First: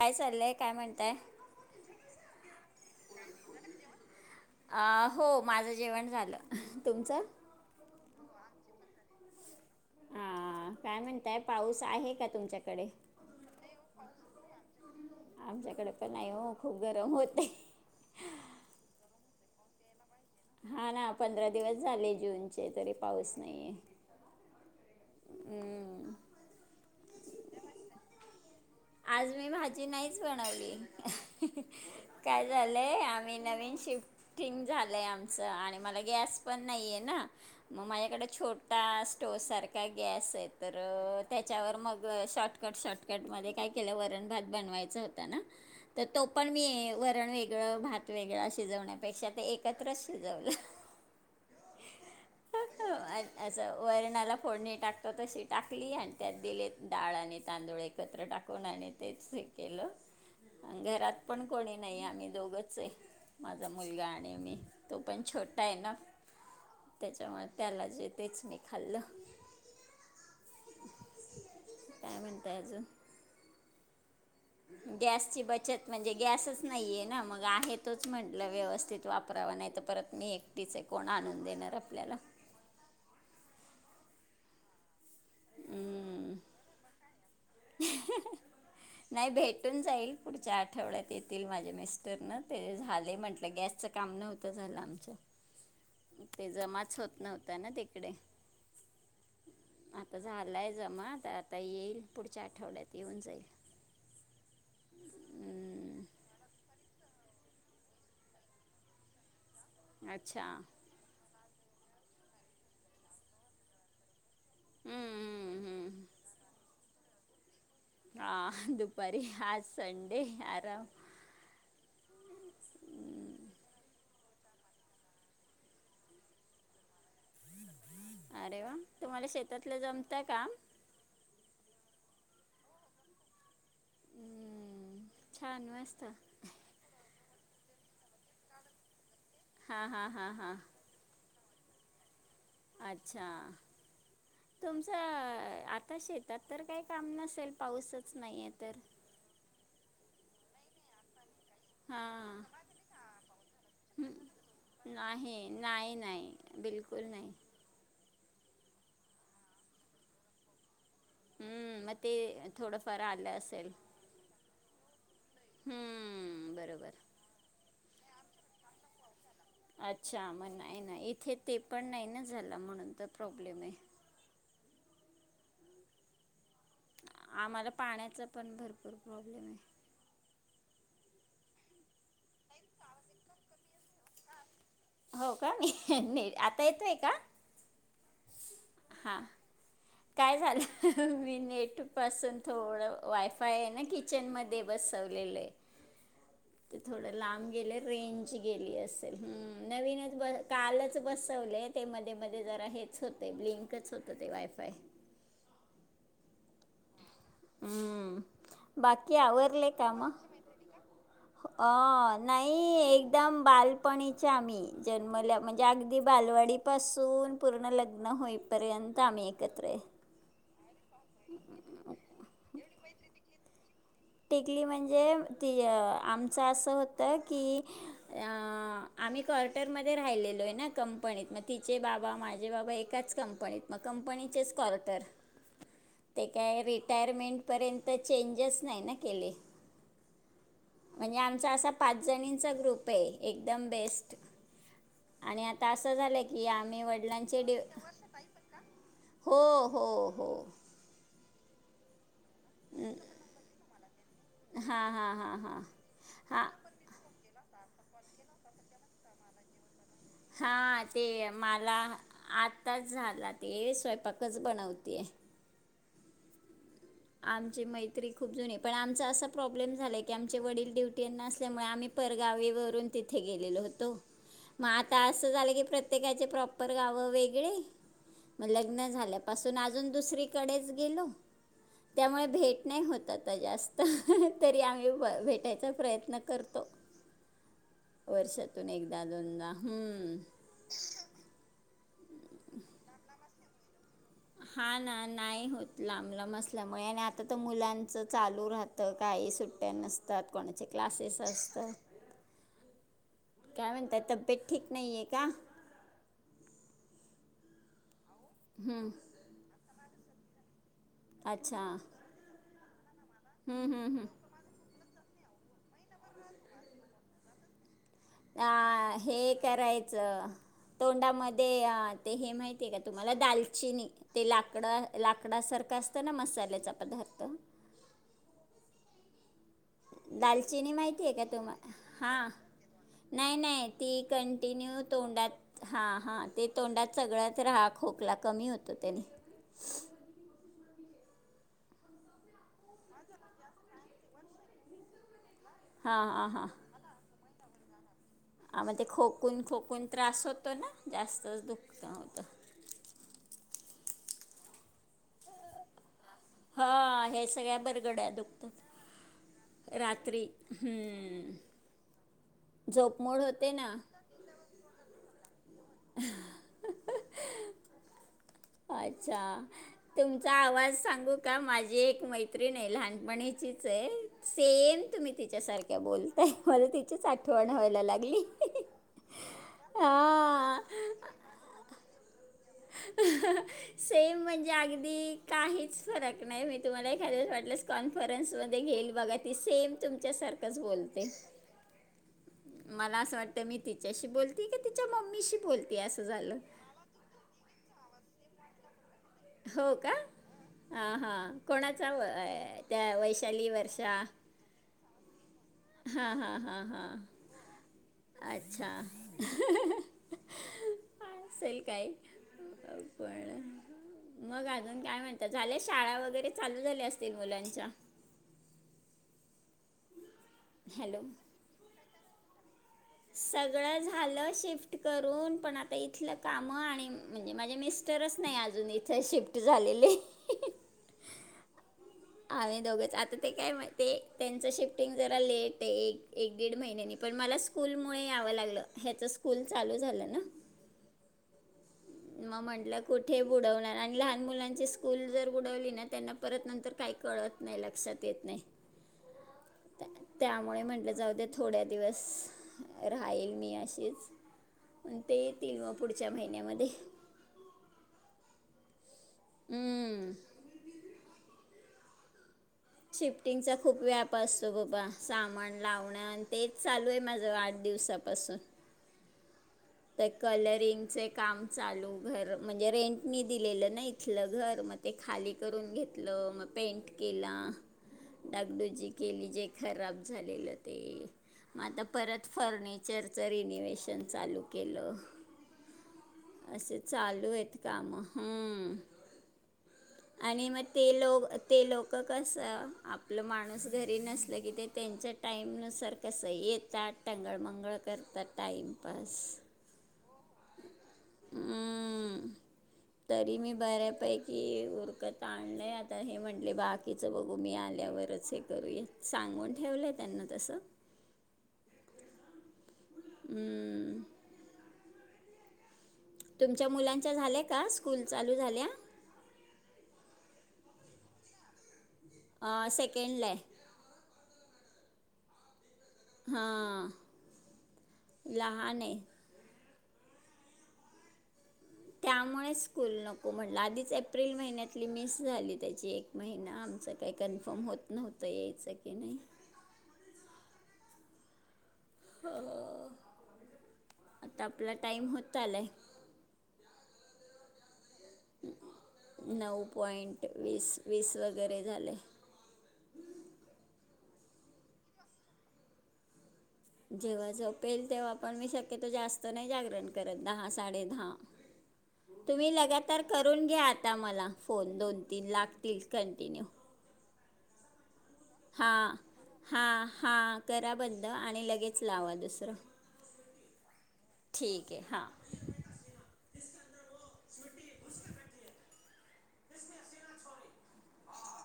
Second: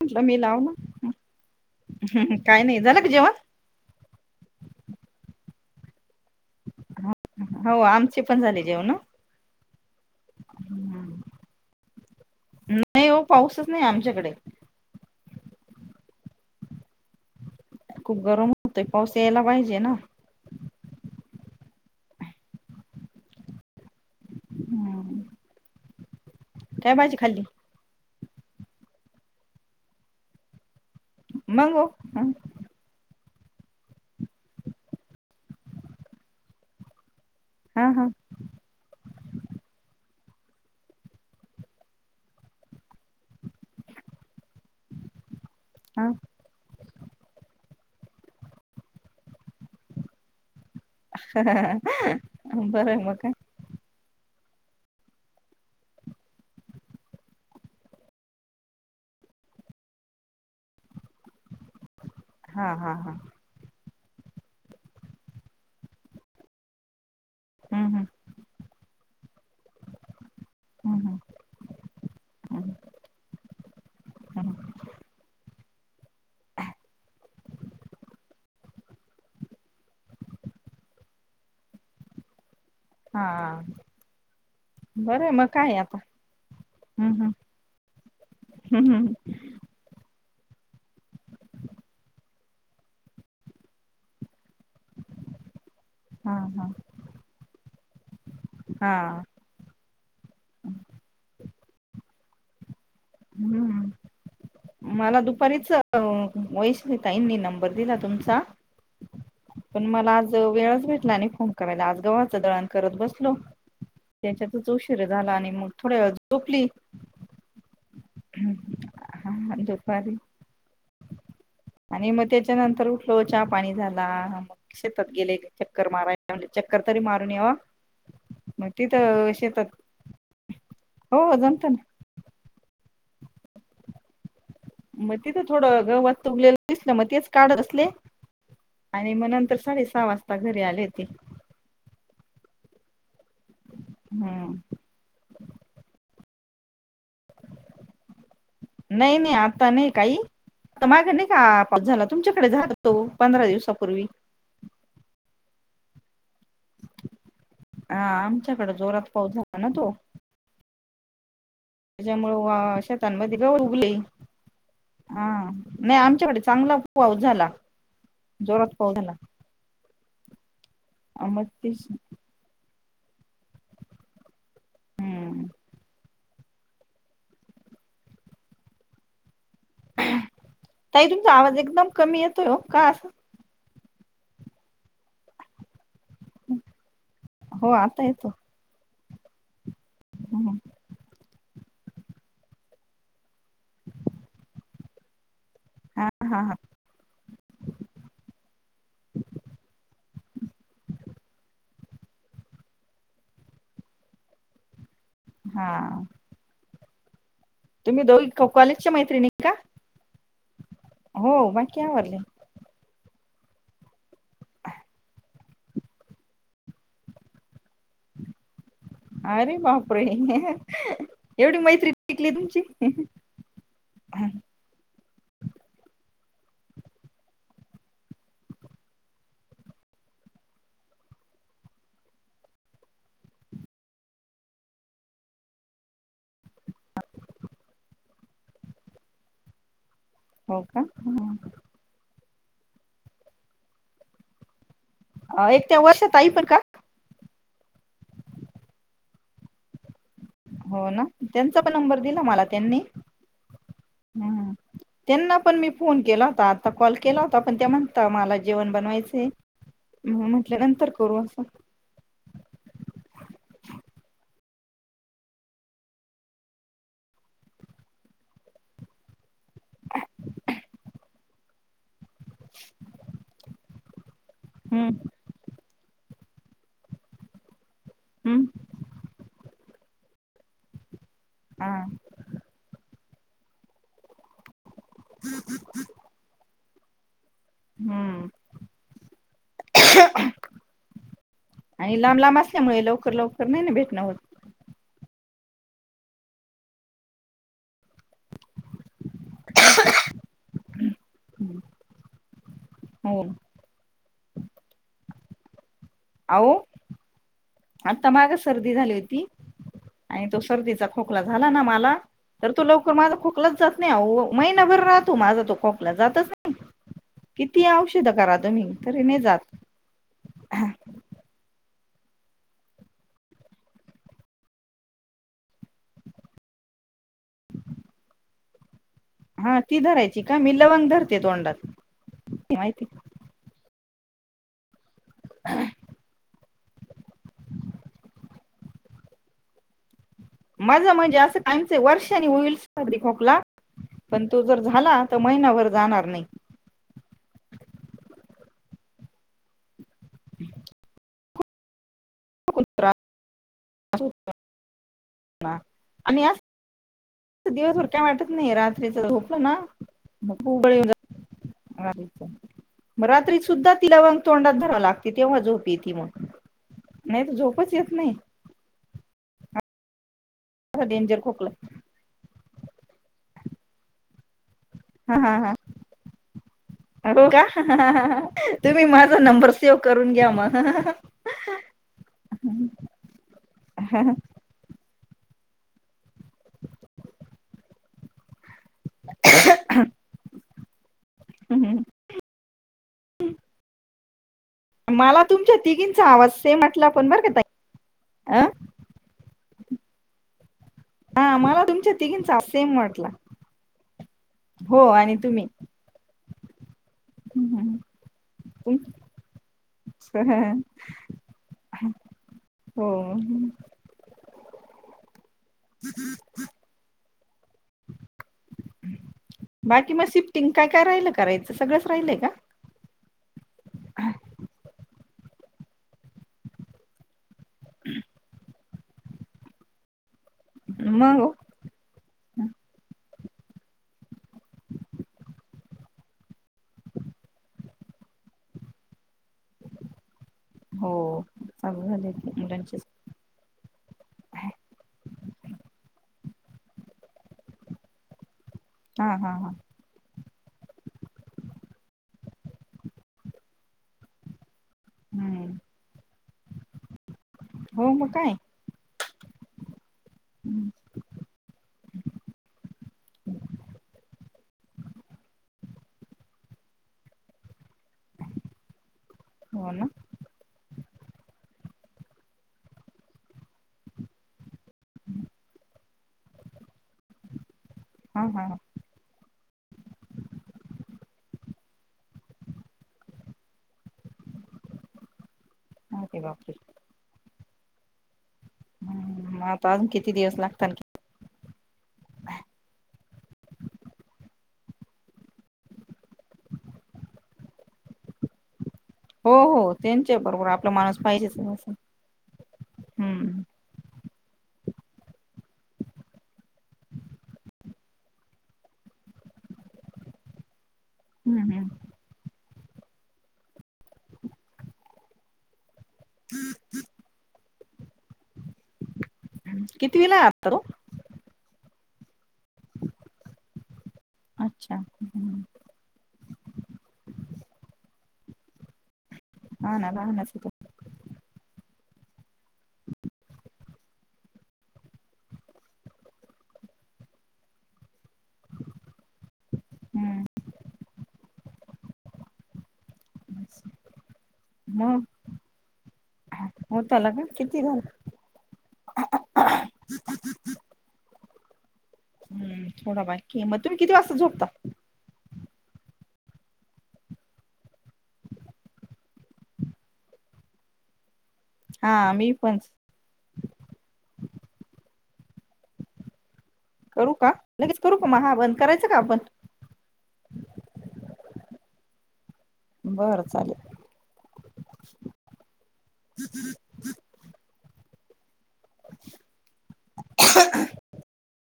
काय मी चाललंय लाव काय ना म्हणताय हम् काय नाही, झालं का जेवण? अ, हो माझं जेवण झालं तुमचं हा हो आमचे पण झाले. जेवण ना हा काय म्हणताय पाऊस आहे का तुमच्याकडे? नाही हो पाऊसच नाही आमच्याकडे आमच्याकडे पण नाही ओ, खूप गरम होतेय. खूप गरम होतोय पाऊस यायला पाहिजे ना हा ना पंधरा दिवस झाले जूनचे तरी पाऊस नाहीे हम्म. काय भाजी खाली आज मी भाजी नाहीच बनवली मंग ओ काय झालंय आम्ही नवीन शिफ्टिंग झालंय आमचं आणि मला गॅस पण नाही आहे ना. हा मग हा माझ्याकडे छोटा स्टो सारखा गॅस.. आहे तर त्याच्यावर मग शॉर्टकट शॉटकट मध्ये काय केलं वरण भात बनवायचा होता ना तर तो पण मी वर.. रण वेगळं भात वेगळा शिजवण्यापेक्षा ते एकत्रच शिजवलं. ह बरं मका णाला फोडणी टाकतो तशी टाकली आणि त्यात दिले डाळ आणि तांदूळ एकत्र टाक.. कुन आणि तेच हे केलं, घरात पण कोणी नाही आम्ही हा दोघंच आहे हा हा माझा मुलगा आणि मी तो पण छोटा आहे ना त्याच्यामुळे त्याला हम्म, हम्म, जे तेच मी खाल्लं. हम्म, हम्म, काय म्हणताय हम्म, अजुन हम्म. गॅसची बचत म्हणजे गॅसच नाहीये ना मग आहे तोच म्हटलं व्यवस्थित वापरावा नाही तर परत मी एकटीच आहे, कोण आणून देणार आपल्याला. हा बरं मग काय आता हम्म. हम्म हम्म हम्म, हम्म. नाही भेटून जाईल पुढच्या आठवड्यात येतील माझे मिस्टर ना, ते झाले म्हटलं गॅसच काम नव्ह.. ते झाल आमच, हा ते हा जमाच होत नव्हत ना ते इकडे हा आता झालाय जमा तर आता येईल पुढच्या आठवड्यात येऊन जाईल हं मला दुपारीच हम्म, वैशा ताईंनी नंबर दिला तुमचा. पण मला आज अच्छा वेळच भेटला नाही फोन म्हणलं आज गव्हाचं दळण करत बसलो. त्याच्यातच उशीरा झाला आणि हम्म, मग थोड्या हम्म. वेळ झोपली. हा दुपारी हा आज दुपारी संडे आराम. आणि मग त्याच्यानंतर उठलो चहा पाणी झाला मग शेतात गेले चक्कर मारायला चक्कर तरी मारून यावा अरे मग वा तिथ तुम्हाला शेतात शेतातलं जमतं काम हो जमतं ना. [unintelligible] हम्म, मग तिथं छान थोडं मस्त गवात उरलेलं दिसल मग तेच काढत बसले. आणि मग नंतर हां साडे सहा हां हां वाजता हां घरी आले होते. अच्छा हम्म तुमचं आता शेत त्यात तर काय काम नसेल पाऊसच नाहीये तर त मागने का झाला हां तुमच्याकडे झाला तो पंधरा दिवसापूर्वी नाही नाही नाही बिलकुल नाही. हा आमच्याकडे जोरात पाऊस झाला ना तो. हम्म मग त्याच्यामुळ ते थोडंफार आलं शेतांमध्ये गवत असेल उगले हा नाही आमच्याकडे हम्म चांगला बरोबर पाऊस झाला. जोरात पाऊस झाला अच्छा म्हण नाही ना इथे ते पण नाही ना झालं म्हणून तर प्रॉब्लेम आहे हम्म आम्हाला पाण्याचा पण भरपूर प्रॉब्लेम आहे. ताई तुमचा आवाज एकदम कमी येतोय ओ का असं? हो का मी [unintelligible] आता येतोय का हो [unintelligible] हां काय झालं मी नेट पासून थोडं वायफाय आहे ना किचन मध्ये बसवलेलंय हा हा हा ते थोड लांब गेले रेंज गेली असेल हू नवीन कालच बसवले ते मध्ये मध्ये जरा हेच होतय ब्लिंक होत ते वायफाय हा तुम्ही हम्म दोघ कॉलेजच्या बाकी मैत्रिणी का आवरले काम हो अ बाकी आवरले नाही एक एकदम बालपणीच्या आम्ही जन्मल्या म्हणजे अगदी बालवाडीपासून पूर्ण लग्न होई अरे बापरे एवढी मैत्री टिकली तुमची टिकली म्हणजे ती आमचं असं होतं की आम्ही क्ॉर्टरमध्ये राहिलेलो आहे ना कंपनीत मग तिचे बाबा माझे बाबा एकाच कंपनीत मग कंपनीचेच क्र्टर ते काय रिटायरमेंटपर्यंत चेंजेस नाही ना केले ठी का आहे ह चा ग्रुप आहे एकदम बेस्ट आणि आता एक त्या असं वर्षा झालं ताई की पण का आम्ही वडिलांचे ड हो हो हो हो ना त्यांचा पण नंबर मला त्यांनी हम्म हां हां हां त्यांना पण हां मी फोन केला होता. हां आता काॅल केला होता. पण त्या म्हण मला जेवण बनवायचं आहे. हा ते मला आताच झाला. ते स्वयंपाकच बनवते. [unintelligible] आमची मैत्री खूप जुनी पण आमचं असं प्रॉब्लेम झाला की आमचे वडील डुटी अना असल्यामुळे म आम्ही गावीवरून तिथे गेलेल होतो. मग हम्म आ अस झालं की प्र प्रत्येकाचे प्रॉपर गावं वेगळे हम्म लग्न झाल्यापाून आज अजून दुसरीकडेच गेलो. हा त्यामुळे भेट नाही होत आता जास्त तरी आम्ही भ भेटायचा प्रयत्न करतो. हम्म वर्षातून एकदा दोनदा हम्म आणि लांब लांब असल्यामुळे लवकर लवकर नाही ना भेटणं होत. हा ना नाही होत लांब लांब असल्यामुळे आणि आता तर मुलांच चालू राहतं. काही सुट्ट्या नसतात. कोणाचे क्लासेस असतात. हो काय म्हणता तब ते ठीक नाहीये का? आहो माग सर्दी हं, झाली होती. आणि तो सर्दीचा खोकला झाला अच्छा ना मला तर तु लव माझा खोकलाच हं, जात नाही हं, हं. अहो महिनाभर राहतो. माझा तो खोकला जातच नाही. किती औष अ हे करायच तोंडामध्ये ते हे माहितीये का तुम्हाला दालचिनी ते लाकड लाकडा सारखं असतं ना मसाल्याचा पदार्थ. हा ती धरायची का मी दालचिनी लवंग माहिती आहे धरते का तोंडात. तुम्हाला हां माहिती नाही नाही ती कंटिन्यू तोंडात हा हा ते तोंडात चगळत रहा खोकला कमी होतो त्यांने. माझ म्हणजे असं कायमच वर्षानी होईल सर्दी, खोकला पण तो जर झाला तर महिनाभर हां जाणार नाही. हां हां आ मग ते खोकून खोकून त्रास होतो ना जास्त [unintelligible] [inaudible] आणि असं हा. दिवसभर काय वाटत नाही. रात्रीच झोपलं ना रात्री मग मरगळून हम्म. जात. मग झोपमोड रात्री होते सुद्धा ना ति लवंग तोंडात धराव लागत. तितीे माजू. पिती मग. नाही त झोपच येत नाही. अच्छा तु तुमचा आवाज असा सांगू डेंजर का खोकला माझी एक मैत्रीण आहे लहानपणीची तेच सेम तुम्ही हा हा हा तिच्यासारख्या बोलताय, मला तिचीच हो का आठवण व्हायला लागली. तुम्ही माझा नंबर सेव्ह हम् हम्. करून घ्या मग हा. सेम म्हणजे अगदी काहीच फरक नाही मी तुम्हाला एखाद्या वेळेस वाटलेस कॉन्फरन्स घेईल बघा ती सेम तुमच्या सारखच बोलते. मला असं वाटतं मी तिच त्याशी बोलते. की तिच्या मला मम्मीशी तुमच्या बोलते असं तिघींचा आवाज झालं सेम म्हटला पण बर का त आं. हो का हा हा मला कोणाचा तुमच्या तिघींचा सेम त्या वाटला वैशाली, वर्षा, हो आणि तुम्ही हा हा हा हा. तुम- अच्छा असेल काय हो पण. मग अजून काय म्हण ताय? झाल्या शाळा वगैरे चालू झाल्या अस तीन मुलांच्या बाकी मग शिफ्टिंग काय काय हॅलो राहिलं करायचं सगळंच राहिलंय. सगळं झालं शिफ्ट कर करून पण आता इथलं कामं आणि म्हणजे माझे मिस्टरच नाही अजून च शिफ्ट झालेलेय. ह मग ओ? आम्हि दोघंच आता- ते काय माहितिये? त्यांचं शिफ्टिंग जरा लेटए. एक- एक दीड महिन्यानी पण मला स्कूलमुळ यावं लागलं, ह्याचं स्कूल चालू झालं ना. हो. चालू झाले मग मुलांचे म्हंटलं कुठे बुडवणार आणि लहान हा मुलांची स्कूल जर बुडवली ना त्यांना- परत नंतर काही कळत नाही. लक्षात येत नाही. हा हा हा. त्या- त्यामुळे, म्हटलं जाऊद्या थोड्या दिवस- राहील मी अशीच- ते हम्म येतील मग पुढच्या महिन्या- मे मध्ये. हो मग काय? हम्म. हम्म. [inaudible] शिफ्टिंगचा खूप व्याप असतो बबा. सामान लावणं आणि तेच चालूय माझं आठ दिवसापासून- हो ना ते कलरिंग- चे काम चालू घर -म्हणजे रेंटनी दिलेलं ना, इथलं घर मग ते खाली करून घेतलं मग पेंट केला. हा हा हा. डागडुजी केली जे- खराब झालेलं ते. मग आता परत फर्निचरचं रिनोवे्हेशन चालू- केल. अरे अस चालूएत. काम. हम. आता अजून किती दिवस आणि मग लागता नि ते कि लोक - ते लोक - त कस? आपलं माणूस घरी नसल की ते- त्यांच्या टाईमनुसार कसं? येतात टंगळ मंगळ करतात टाईम- बस. हो हो. त्यांच्या बरोबर आपला माणूस पाहिजे ना असं हम्म. हम्म- कि उरकत आणलंय आता. हे म्हंटले बाकीचं बघू, मी आल्यावरच हे करू. सांगून ठेवलंय त्यांना तसं- हम्म हम्म. हम्म. तुमच्या मुलांच्या झाल्या का? स्कूल चालू झाल्या? कितवीलाए आत्ता तो? आं - सेकंडलाय. अच्छा हम्म. हां -लहान आहे. हा ना - लहानाचंये तो - त्यामुळे स्कूल नको म्हटलं, आधीच एप्रिल महिन्यातली मिस झाली त्याची एक महिना आमच काही कन्फर्म होत नव्हत यायचं की नाही. हम्म हा. आता आपला टाईम होता आलाय? झाला काय किती झाला? नऊ पॉइंट वीस वीस व [inaudible] हम्म थोडा बारकी, मगं तुम्ही किती वाजता झोपता? जेव्हा झोपेल, तेव्हा पण मी शक्यतो जास्त नाही जागरण करत दहा, साडे दहा. हा मी तुम्ही पण लगातार करून घ्या आता मला फोन दोन? तीन लागतील कंटिन्यू करू का लगेच? करू का मग बंद हा करायचं का आपण हा हा करा बंद आणि लगेच लावा दुसरं बरं चालेल ठीक आहे हा [unintelligible]